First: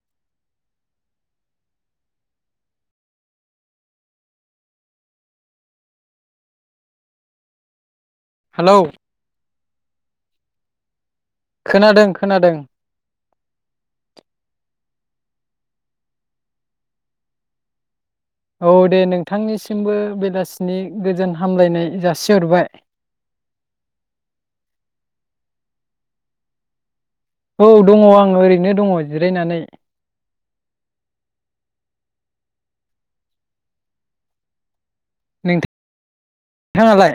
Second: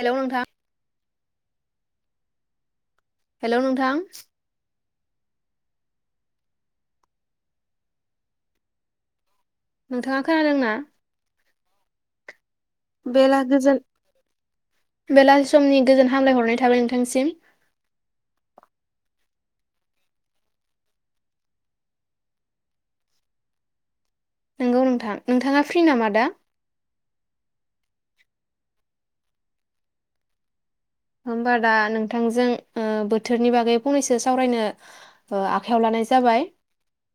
हेल' नोंथां। हेल' नोंथां। हेलौ। नोंथाङा खोनादोंना? खोनादों खोनादों। बेला गोजोन, बेलासे समनि गोजोन हामलायहरनाय थाबाय नोंथांसिम। औ दे नोंथांनिसिमबो बेलासिनि गोजोन हामलायनाय जासिहरबाय। नोंगौ नोंथां नोंथाङा फ्रि नामा दा? औ दङ आं ओरैनो दङ जिरायनानै। होमबा दा नोंथांजों ओ बोथोरनि बागै फंनैसो सावरायनो ओ आखाइयाव लानाय जाबाय। नोंथाङालाय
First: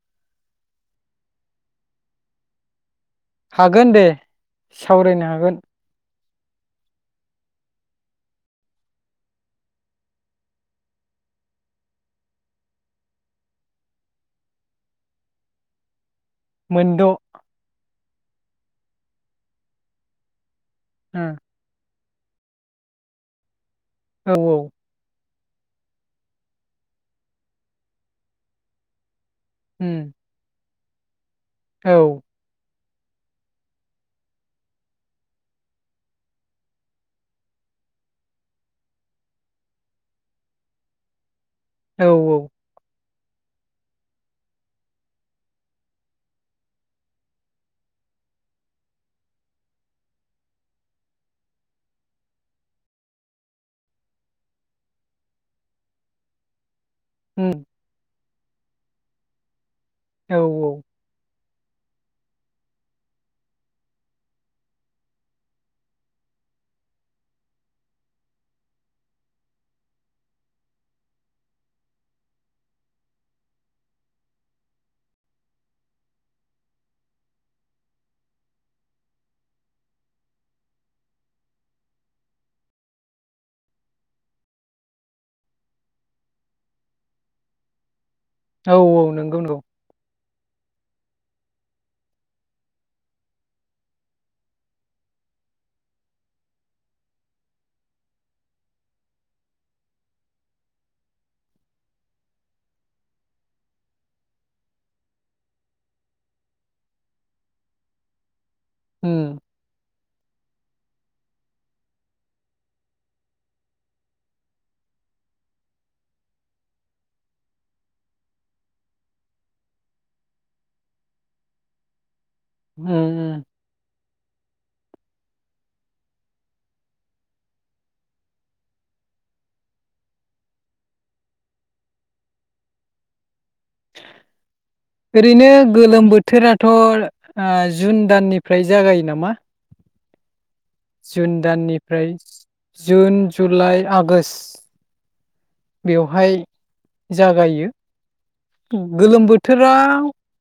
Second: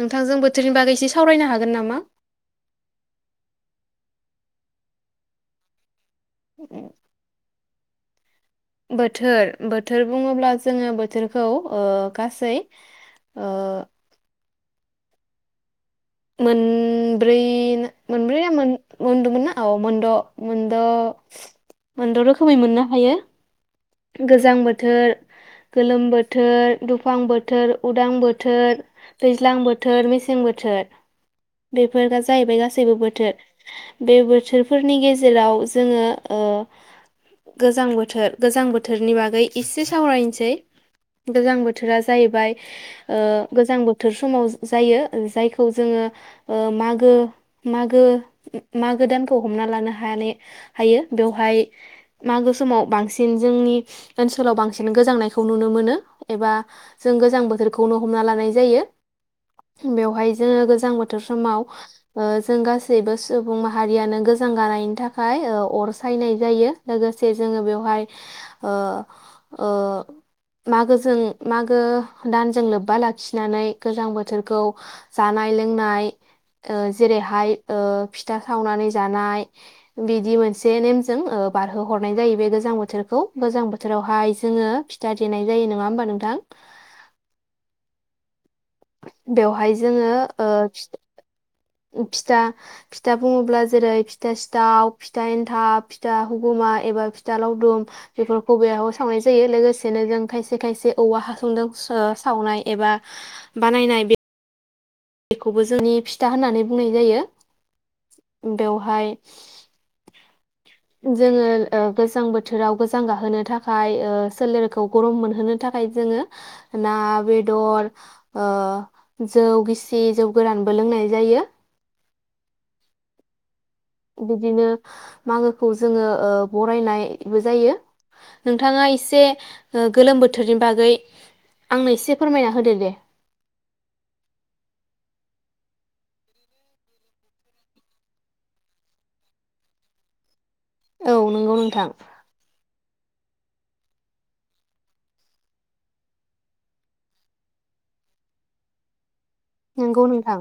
नोंथांजों बोथोरनि बागै इसे सावरायनो हागोन नामा? हागोन दे सावरायनो हागोन। ??? बोथोर बोथोर बुङोब्ला जोङो बोथोरखौ ओ गासै ओ मोनद' ओ मोनब्रै नो मोनब्रै ना मोन, मोन्द' मोनना? औ मोनद' मोनद' मोनद' रोखोमै मोननो हायो। औ गोजां बोथोर गोलोम बोथोर, दुफां बोथोर, उदां बोथोर दैज्लां उम बोथोर, मेसें बोथोर। औ बेफोर जाहैबाय गासै बो बोथोर बे बोथोरफोरनि गेजेराव जोङो ओ गोजां बोथोर गोजां बो थोरनि बागै एसे सावरायनोसै। गोजां बोथोरा औ जाहैबाय ओ गोजां बोथोर समाव जायो जायखौ जोङो ओ मागो मागो मागो दानखौ हमना लानो हानाय हायो बेवहाय मागो समाव बांसिन जोंनि ओनसोलाव बांसिन गोजांनायखौ नुनो मोनो एबा जों गोजां उम बोथोरखौनो हम ना लानाय जायो। बेवहाय औ जोङो गोजां बोथोर समाव ओ जों गासैबो सुबुं माहारियानो गोजां गानायनि थाखाय ओ अर सायनाय जायो लोगोसे जोङो बेवहाय ओ ओ‌ मागोजों मागो दानजों लोब्बा लाखिनानै गोजां बोथोरखौ जानाय लोंनाय ओ जेरैहाय ओ फिथा सावनानै जानाय बिदि मोनसे नेमजों ओ बारहोहरनाय जायो बे गोजां बोथोरखौ। गोजां बोथोरावहाय जोङो फिथा देनाय जायो नङा होमबा नोंथां? औ औ नोंगौ नोंगौ। बेवहाय जोङो ओ फि फिथा, फिथा बुङोब्ला जेरै फिथा सिथाव, फिथा एन्थाब, फिथा हुगुमा एबा फिथा लावदुम बेफोरखौ बेयाव सावनाय जायो लोगोसेनो जों खायसे खायसे औवा हासंदों सा सावनाय एबा बानायनाय बे बेखौबो जोंनि फिथा होननानै बुंनाय जायो। बेवहाय उम जोङो ओ गोजां बोथोराव गोजां गाहोनो थाखाय ओ सोलेरखौ गरम मोनहोनो थाखाय जोङो ना बेदर ओ जौ गिसि जौ गोरानबो लोंनाय जायो उम उम बिदिनो मागोखौ जोङो ओ बरायनायबो जायो नोंथाङा एसे ओ गोलोम बोथोरनि बागै आंनो एसे फोरमायना होदो दे ओरैनो गोलोम बोथोराथ' ओ जुन दाननिफ्राय जागायो नामा औ जुन नंगौ नोंथां दाननिफ्राय जुन जुलाइ आगष्ट बेवहाय जागायो गोलोम बो नोंगौ नोंथां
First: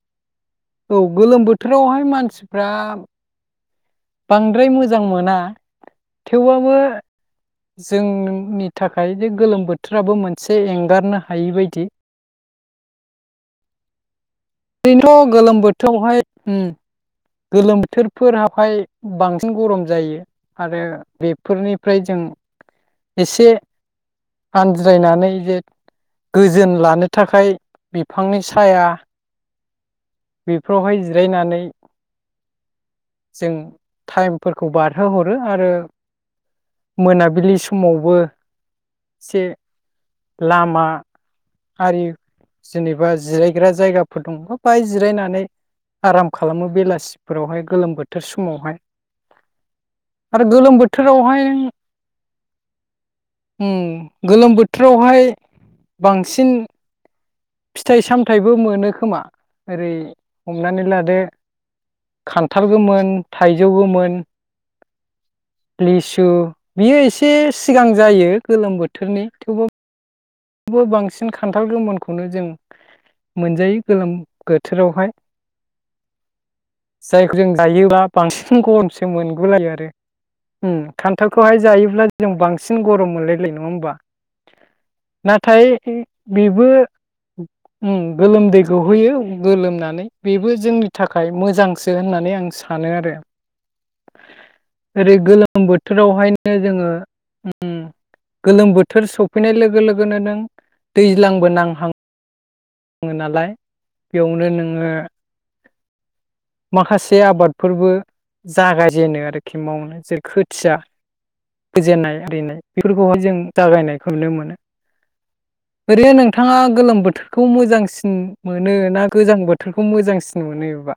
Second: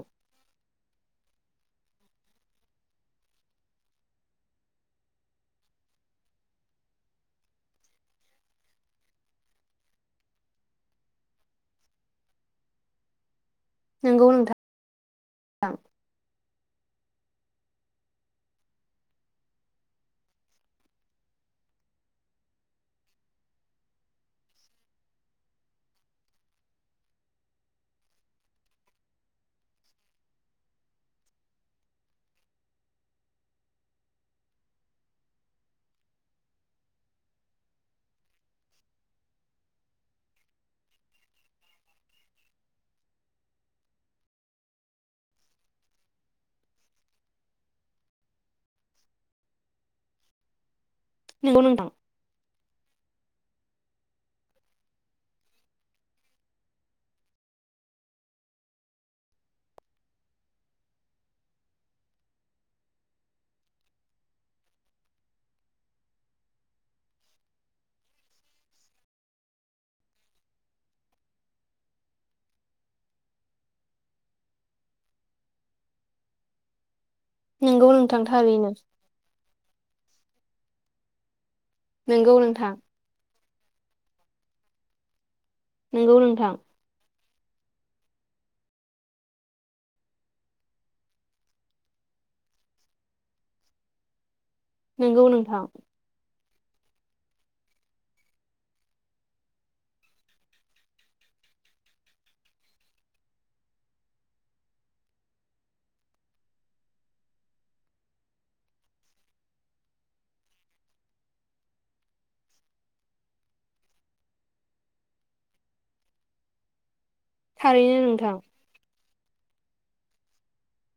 औ गोलोम बोथोरावहाय मानसिफ्रा बांद्राय मोजां मोना थेवब्लाबो जोंनि थाखाय जे गोलोम बोथोराबो मोनसे एंगारनो हायि बायदि नोंगौ नोंथां ओरैनोथ' गोलोम बोथोरावहाय उम गोलोम बोथोरफोरावहाय बांसिन गरम जायो आरो बेफोरनिफ्राय जों एसे आनज्रायनानै जे गोजोन लानो थाखाय बिफांनि साया बेफोरावहाय जिरायनानै जों टाइमफोरखौ बारहोहरो आरो मोनाबिलि समावबो एसे लामा आरि जेनेबा जिरायग्रा जायगाफोर दङबा बाहाय जिरायनानै आराम खालामो बेलासिफोरावहाय गोलोम बोथोर समावहाय आरो गोलोम बोथोर बोथोराव हाय नंगौ नोंथां ए गोलोम बोथोरावहाय बांसिन फिथाइ सामथाइबो मोनो खोमा ओरै हमनानै लादो खान्थाल गोमोन थाइजौ गोमोन लिसु बियो एसे सिगां जायो गोलोम बोथोरनि थेवबो बो बांसिन खान्थाल गोमोनखौनो जों मोनजायो गोलोम बोथोरावहाय जायखौ जों नंगौ जायोबा नोंथां बांसिन थारैनो गरमसो मोनगुलायो आरो उम खान्थाल खौहाय जायोब्ला जों नंगौ नोंथां बांसिन गरम मोनलायलायो होमबा नाथाय नंगौ नोंथां बेबो उम गोलोमदै गहोयो गोलोमनानै बेबो जोंनि थाखाय मोजांसो होननानै आं सानो आरो ओरै नंगौ नोंथां गोलोम बोथोरावहाय नै जोङो उम गोलोम बोथोर सफैनाय लोगो लोगो [unintelligible] नों दैज्लांबो नांहां ङो नालाय बेयावनो नोङो माखासे आबादफोरबो जागायजेनो आरोखि मावनो जेरै खोथिया गोजोननाय आरिनाय बेफोरखौहाय जों जागायनायखौ नुनो मोनो ओरैनो नोंथाङा गोलोम बोथ खौ थारैनो मोजांसिन नोंथां मोनो ना गोजां बोथोरखौ मोजांसिन मोनो बा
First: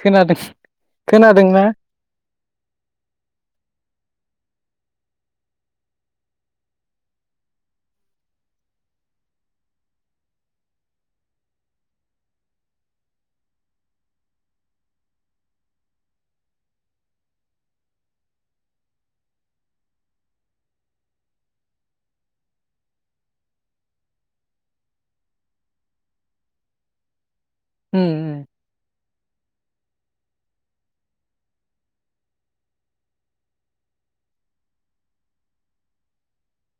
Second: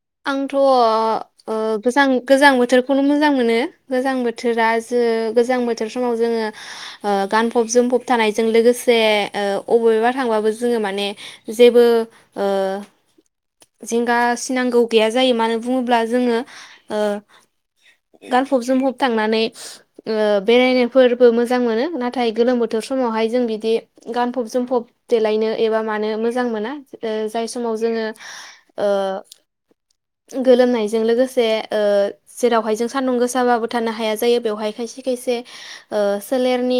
खोनादों आंथ' ओ खोनादोंना गोजां गोजां बोथोरखौनो मोजां मोनो गोजां बोथोरा ओ गोजां बोथोर समाव जोङो गानफब जोमफब थानायजों लोगोसे ओ अबेबा थांबाबो जोङो माने जेबो ओ जिंगा सिनांगौ गैया जायो मानो बुङोब्ला जोङो ओ गानफब जोमफब थांनानै ओ बेरायनोफोरबो मोजां मोनो नाथाय गोलोम बोथोर समावहाय जों बिदि गानफब जोमफब देलायनो एबा मानो मोजां मोना ओ जाय समाव जोङो उम उम ओ गोलोमनायजों लोगोसे ओ जेरावहाय जों सान्दुं गोसाबाबो थानो हाया जायो बेवहाय खायसे खायसे ओ सोलेरनि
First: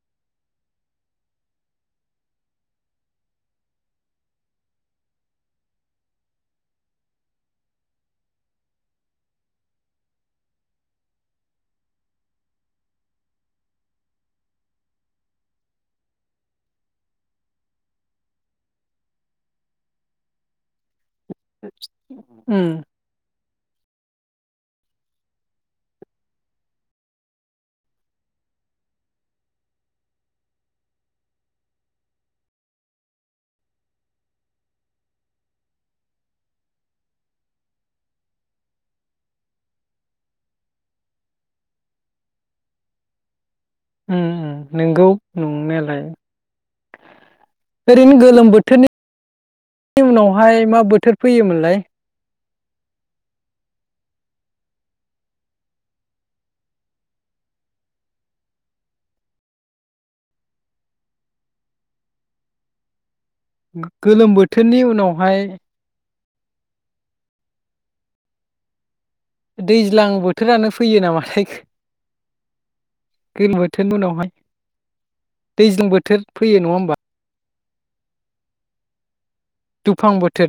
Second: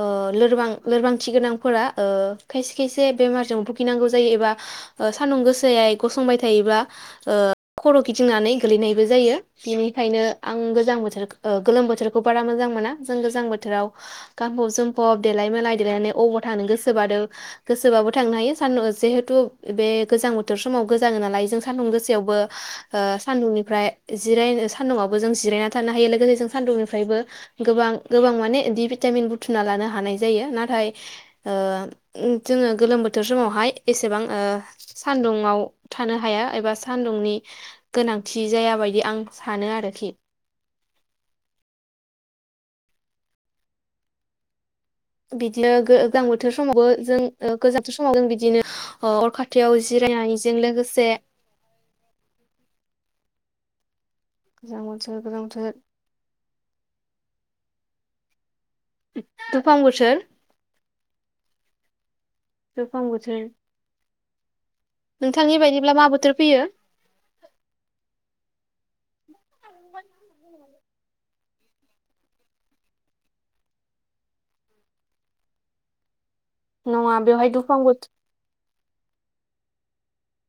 ओ लोरबां लोरबांथि गोनांफोरा ओ खायसे खायसे बेमारजों भुगिनांगौ जायो एबा ओ सान्दुं गोसायै गसंबाय थायोब्ला ओ खर' गिदिंनानै गोलैनायबो जायो बेनिखायनो आं गोजां बोथोर गोलोम बोथोरखौ बारा मोजां मोना जों गोजां बोथोराव गानफब जोमफब देलाय मेलाय देलायनानै अबाव थानो गोसोब गोसोबाबो थांनो हायो सान जिहेथु बे गोजां बोथोर समाव जागोन नालाय जों सान्दुं गोसा यावबो उम सान्दुंनिफ्राय जिरायनो सान्दुुङावबो जों जिरायना थानो हायो लोगोसे जों सान्दुंनिफ्रायबो गोबां गोबां माने दि भिटामिन बुथुना लानो हानाय जायो नाथाय ओ जोङो गोलोम बोथोर समावहाय एसेबां ओ सान्दुुङाव थानो हाया एबा सान्दुंनि गोनांथि जाया बायदि आं सानो आरोखि। ओम ओम। बिदिनो गोजां बोथोर समावबो जों गोजाङो ओरैनो समाव जों गोलोम बिदिनो बोथोरनि अर खाथियाव जिरायनानै उनावहाय जों मा लोगोसे बोथोर फैयोमोनलाय गोजां बोथोर गोजां बोथोर दुफां बोथोर दुफां बो गोलोम बोथोरनि उनावहाय नोंथांनि बायदिब्ला मा बोथोर फैयो? दैज्लां बोथोरानो फैयो नामाथाय, गोलोम बोथोरनि उनावहाय दैज्लां बोथोर फैयो होमबा नङा बेवहाय दुफां बोथोर दुफां बोथोर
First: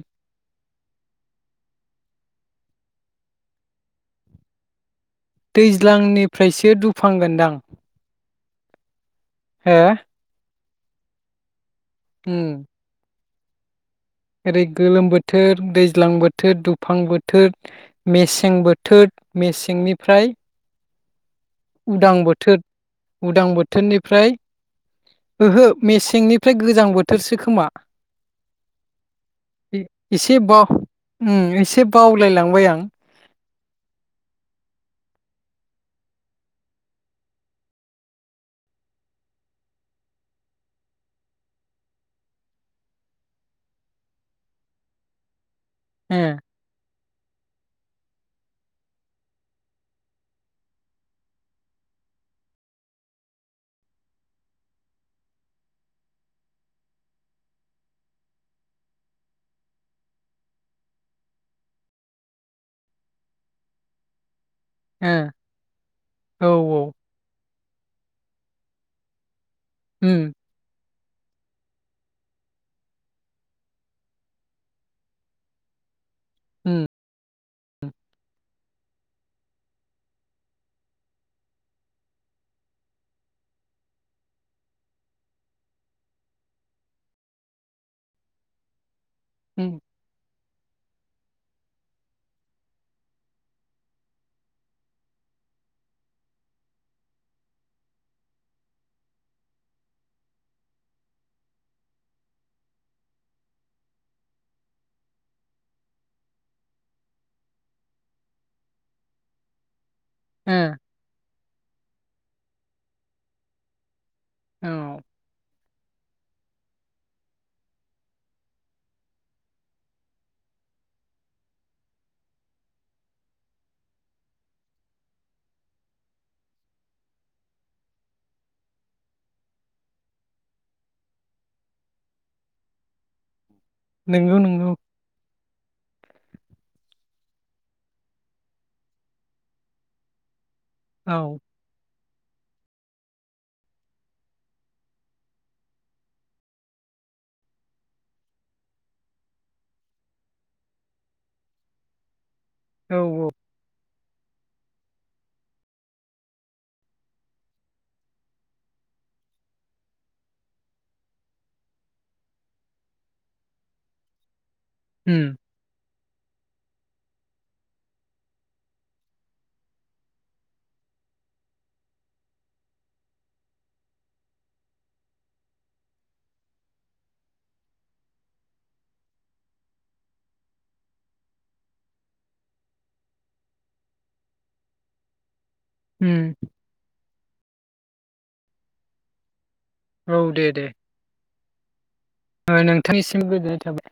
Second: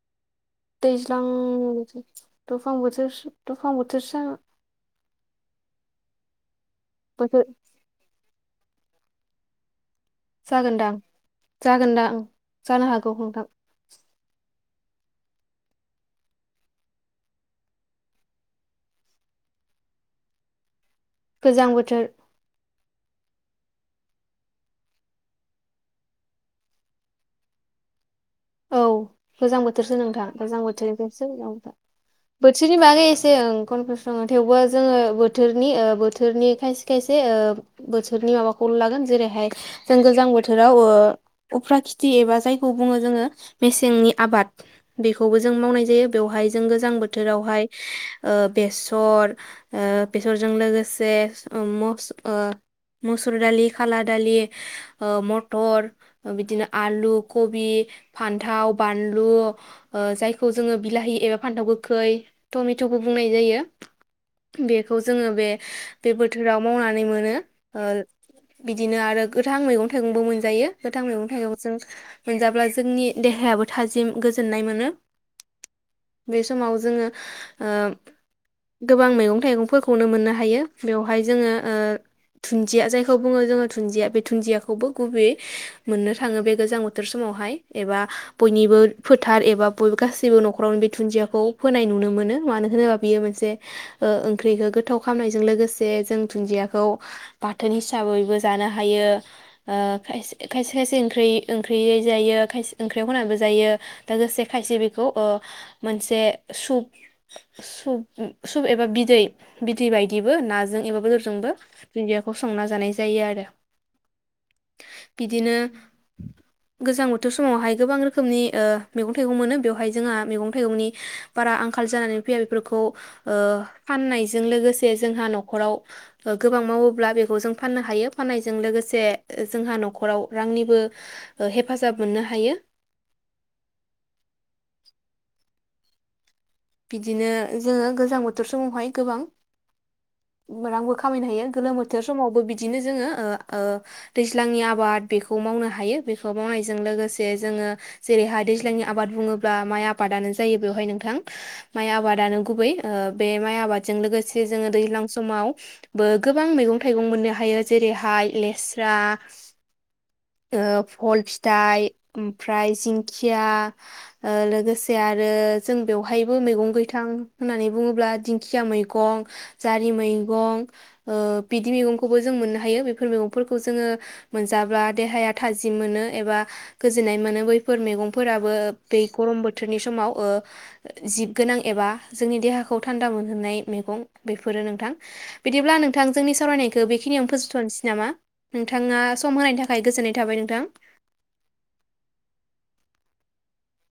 दैज्लां दुफां बोथोर स दुफां बोथोरसो दैज्लांनिफ्रायसो दुफां बोथोर गोनदां? हो? जागोनदां जागोनदां उम जानो हागौ नोंथां। [inaudible] ओरै गोलोम बोथोर, दैज्लां बोथोर, दुफां बोथोर, मेसें बोथोर, मेसेंनिफ्राय गोजां बोथोर उदां बोथोर, उदां बो थोरनिफ्राय, ओहो मेसेंनिफ्राय गोजां बोथोरसो खोमा। औ। गोजां बोथोरसो नोंथां। एसे गोजां बाव बोथोरनिफ्रायसो गोजां उम बोथोर एसे बावलायलांबाय बोथोरनि आं बागै एसे ओं [unintelligible] थेवबो जोङो बोथोरनि ओ बोथोरनि खायसे खायसे ओ बोथोरनि माबाखौ लागोन जेरैहाय जों गोजां बोथोराव ओ उफ्रा खेथि एबा जायखौ बुङो जोङो मेसेंनि आबाद बेखौबो जों मावनाय जायो, बेवहाय जों गोजां बो बोथोरावहाय ओ बेसर ओ बेसरजों लोगोसे मुस मुसुर दालि खाला दालि ओ मथर बिदिनो आलु कबि फान्थाव, बानलु ओ जायखौ जोङो बिलाहि एबा फान्थाव गोखै टमेट'बो बुंनाय जायो। बेखौ जोङो बे बे ओ बोथोराव ओ औ मावनानै मोनो। ओ बिदिनो आरो गोथां मैगं औ थाइगंबो उम मोनजायो। गोथां मैगं थाइगं जों मोनजाब्ला जोंनि देहायाबो थाजिम गोजोननाय मोनो। बे समाव उम जोङो ओ गोबां मैगं थाइगंफोरखौनो मोननो हाय। बेवहाय जोङो ओ धुन्दिया जायखौ बुङो जोङो धुन्दिया बे धुन्दियाखौबो गुबैयै मोननो थाङो बे गोजां बोथोर समावहाय। एबा बयनिबो फोथार एबा उम बयबो गासिबो न'ख न'खरावनो बे धुन्दियाखौ फोनाय नुनो मोनो मानो होनोबा बियो मोनसे ओ ओंख्रिखौ गोथाव खामनायजों लोगोसे जों धुन्दियाखौ बाथोन हिसाबैबो जानो हायो ओ खायसे खायसे खायसे ओंख्रि ओंख्रै जायो। खायसे ओंख्रियाव होनाबो जायो लोगोसे खायसे बेखौ ओ मोनसे सुप सुप सुप एबा बिदै दि बायदिबो ओ नाजों एबा बेदरजोंबो दुन्दियाखौ संना जानाय जायो आरो। औ बिदिनो गोजां बो थोर समावहाय गोबां रोखोमनि ओ मैंगं थाइगं मोनो। बेवहाय जोंहा मैगं थाइगंनि बारा आंखाल जानानै फैया बेफोरखौ ओ फाननायजों लोगोसे जोंहा न'खराव ओ गोबां मावोब्ला बेखौ जों फाननो हायो। फाननायजों लोगोसे जोंहा न'खराव रांनिबो ओ हेफाजाब जाब मोननो हायो। नोंगौ नोंगौ। बिदिनो जोङो गोजां बोथोर समावहाय गोबां रांबो औ खामायनो हायो। गोलोम बोथोर समावबो बिद दिनो जोङो ओ ओ दैज्लांनि आबाद बेखौ मावनो हायो। बेखौ मावनायजों लोगोसे जोङो जेरैहाय दैज्लांनि आबाद बुङोब्ला माइ आबादानो जायो बेवहाय नोंथां। माइ आबादानो गुबै ओ औ बे माइ आबाद जों लोगोसे जोङो दैज्लां समाव बो गोबां मैगं थाइगं मोननो हायो जेरैहाय लेस्रा ओ फल फिथाइ ओमफ्राय जिंखिया ओ लोगो से उम आरो जों बेयावहायबो मैगं गैथां होननानै बुङोब्ला दिंखिया मैगं, जारि मैगं ओ बिदि मैगंखौबो जों मोननो हायो बेफोर मैगंफोरखौ जोङो मोनजाब्ला देहाया थाजिम मोनो एबा गोजोननाय मोनो बैफोर मैगंफोराबो बै गरम बोथोरनि समाव ओ जिब गोनां एबा जोंनि देहाखौ थान्दा मोनहोनाय मैगं बेफोरो नोंथां। बिदिब्ला नोंथां उम जोंनि सावरायनायखौ बेखिनियावनो फोजोबथ' थ'निसै नामा? नोंथाङा सम होनायनि थाख खाय गोजोननाय औ थाबाय दे नोंथां। दे ओ नोंथांनिसिम गोजोननाय थाबाय।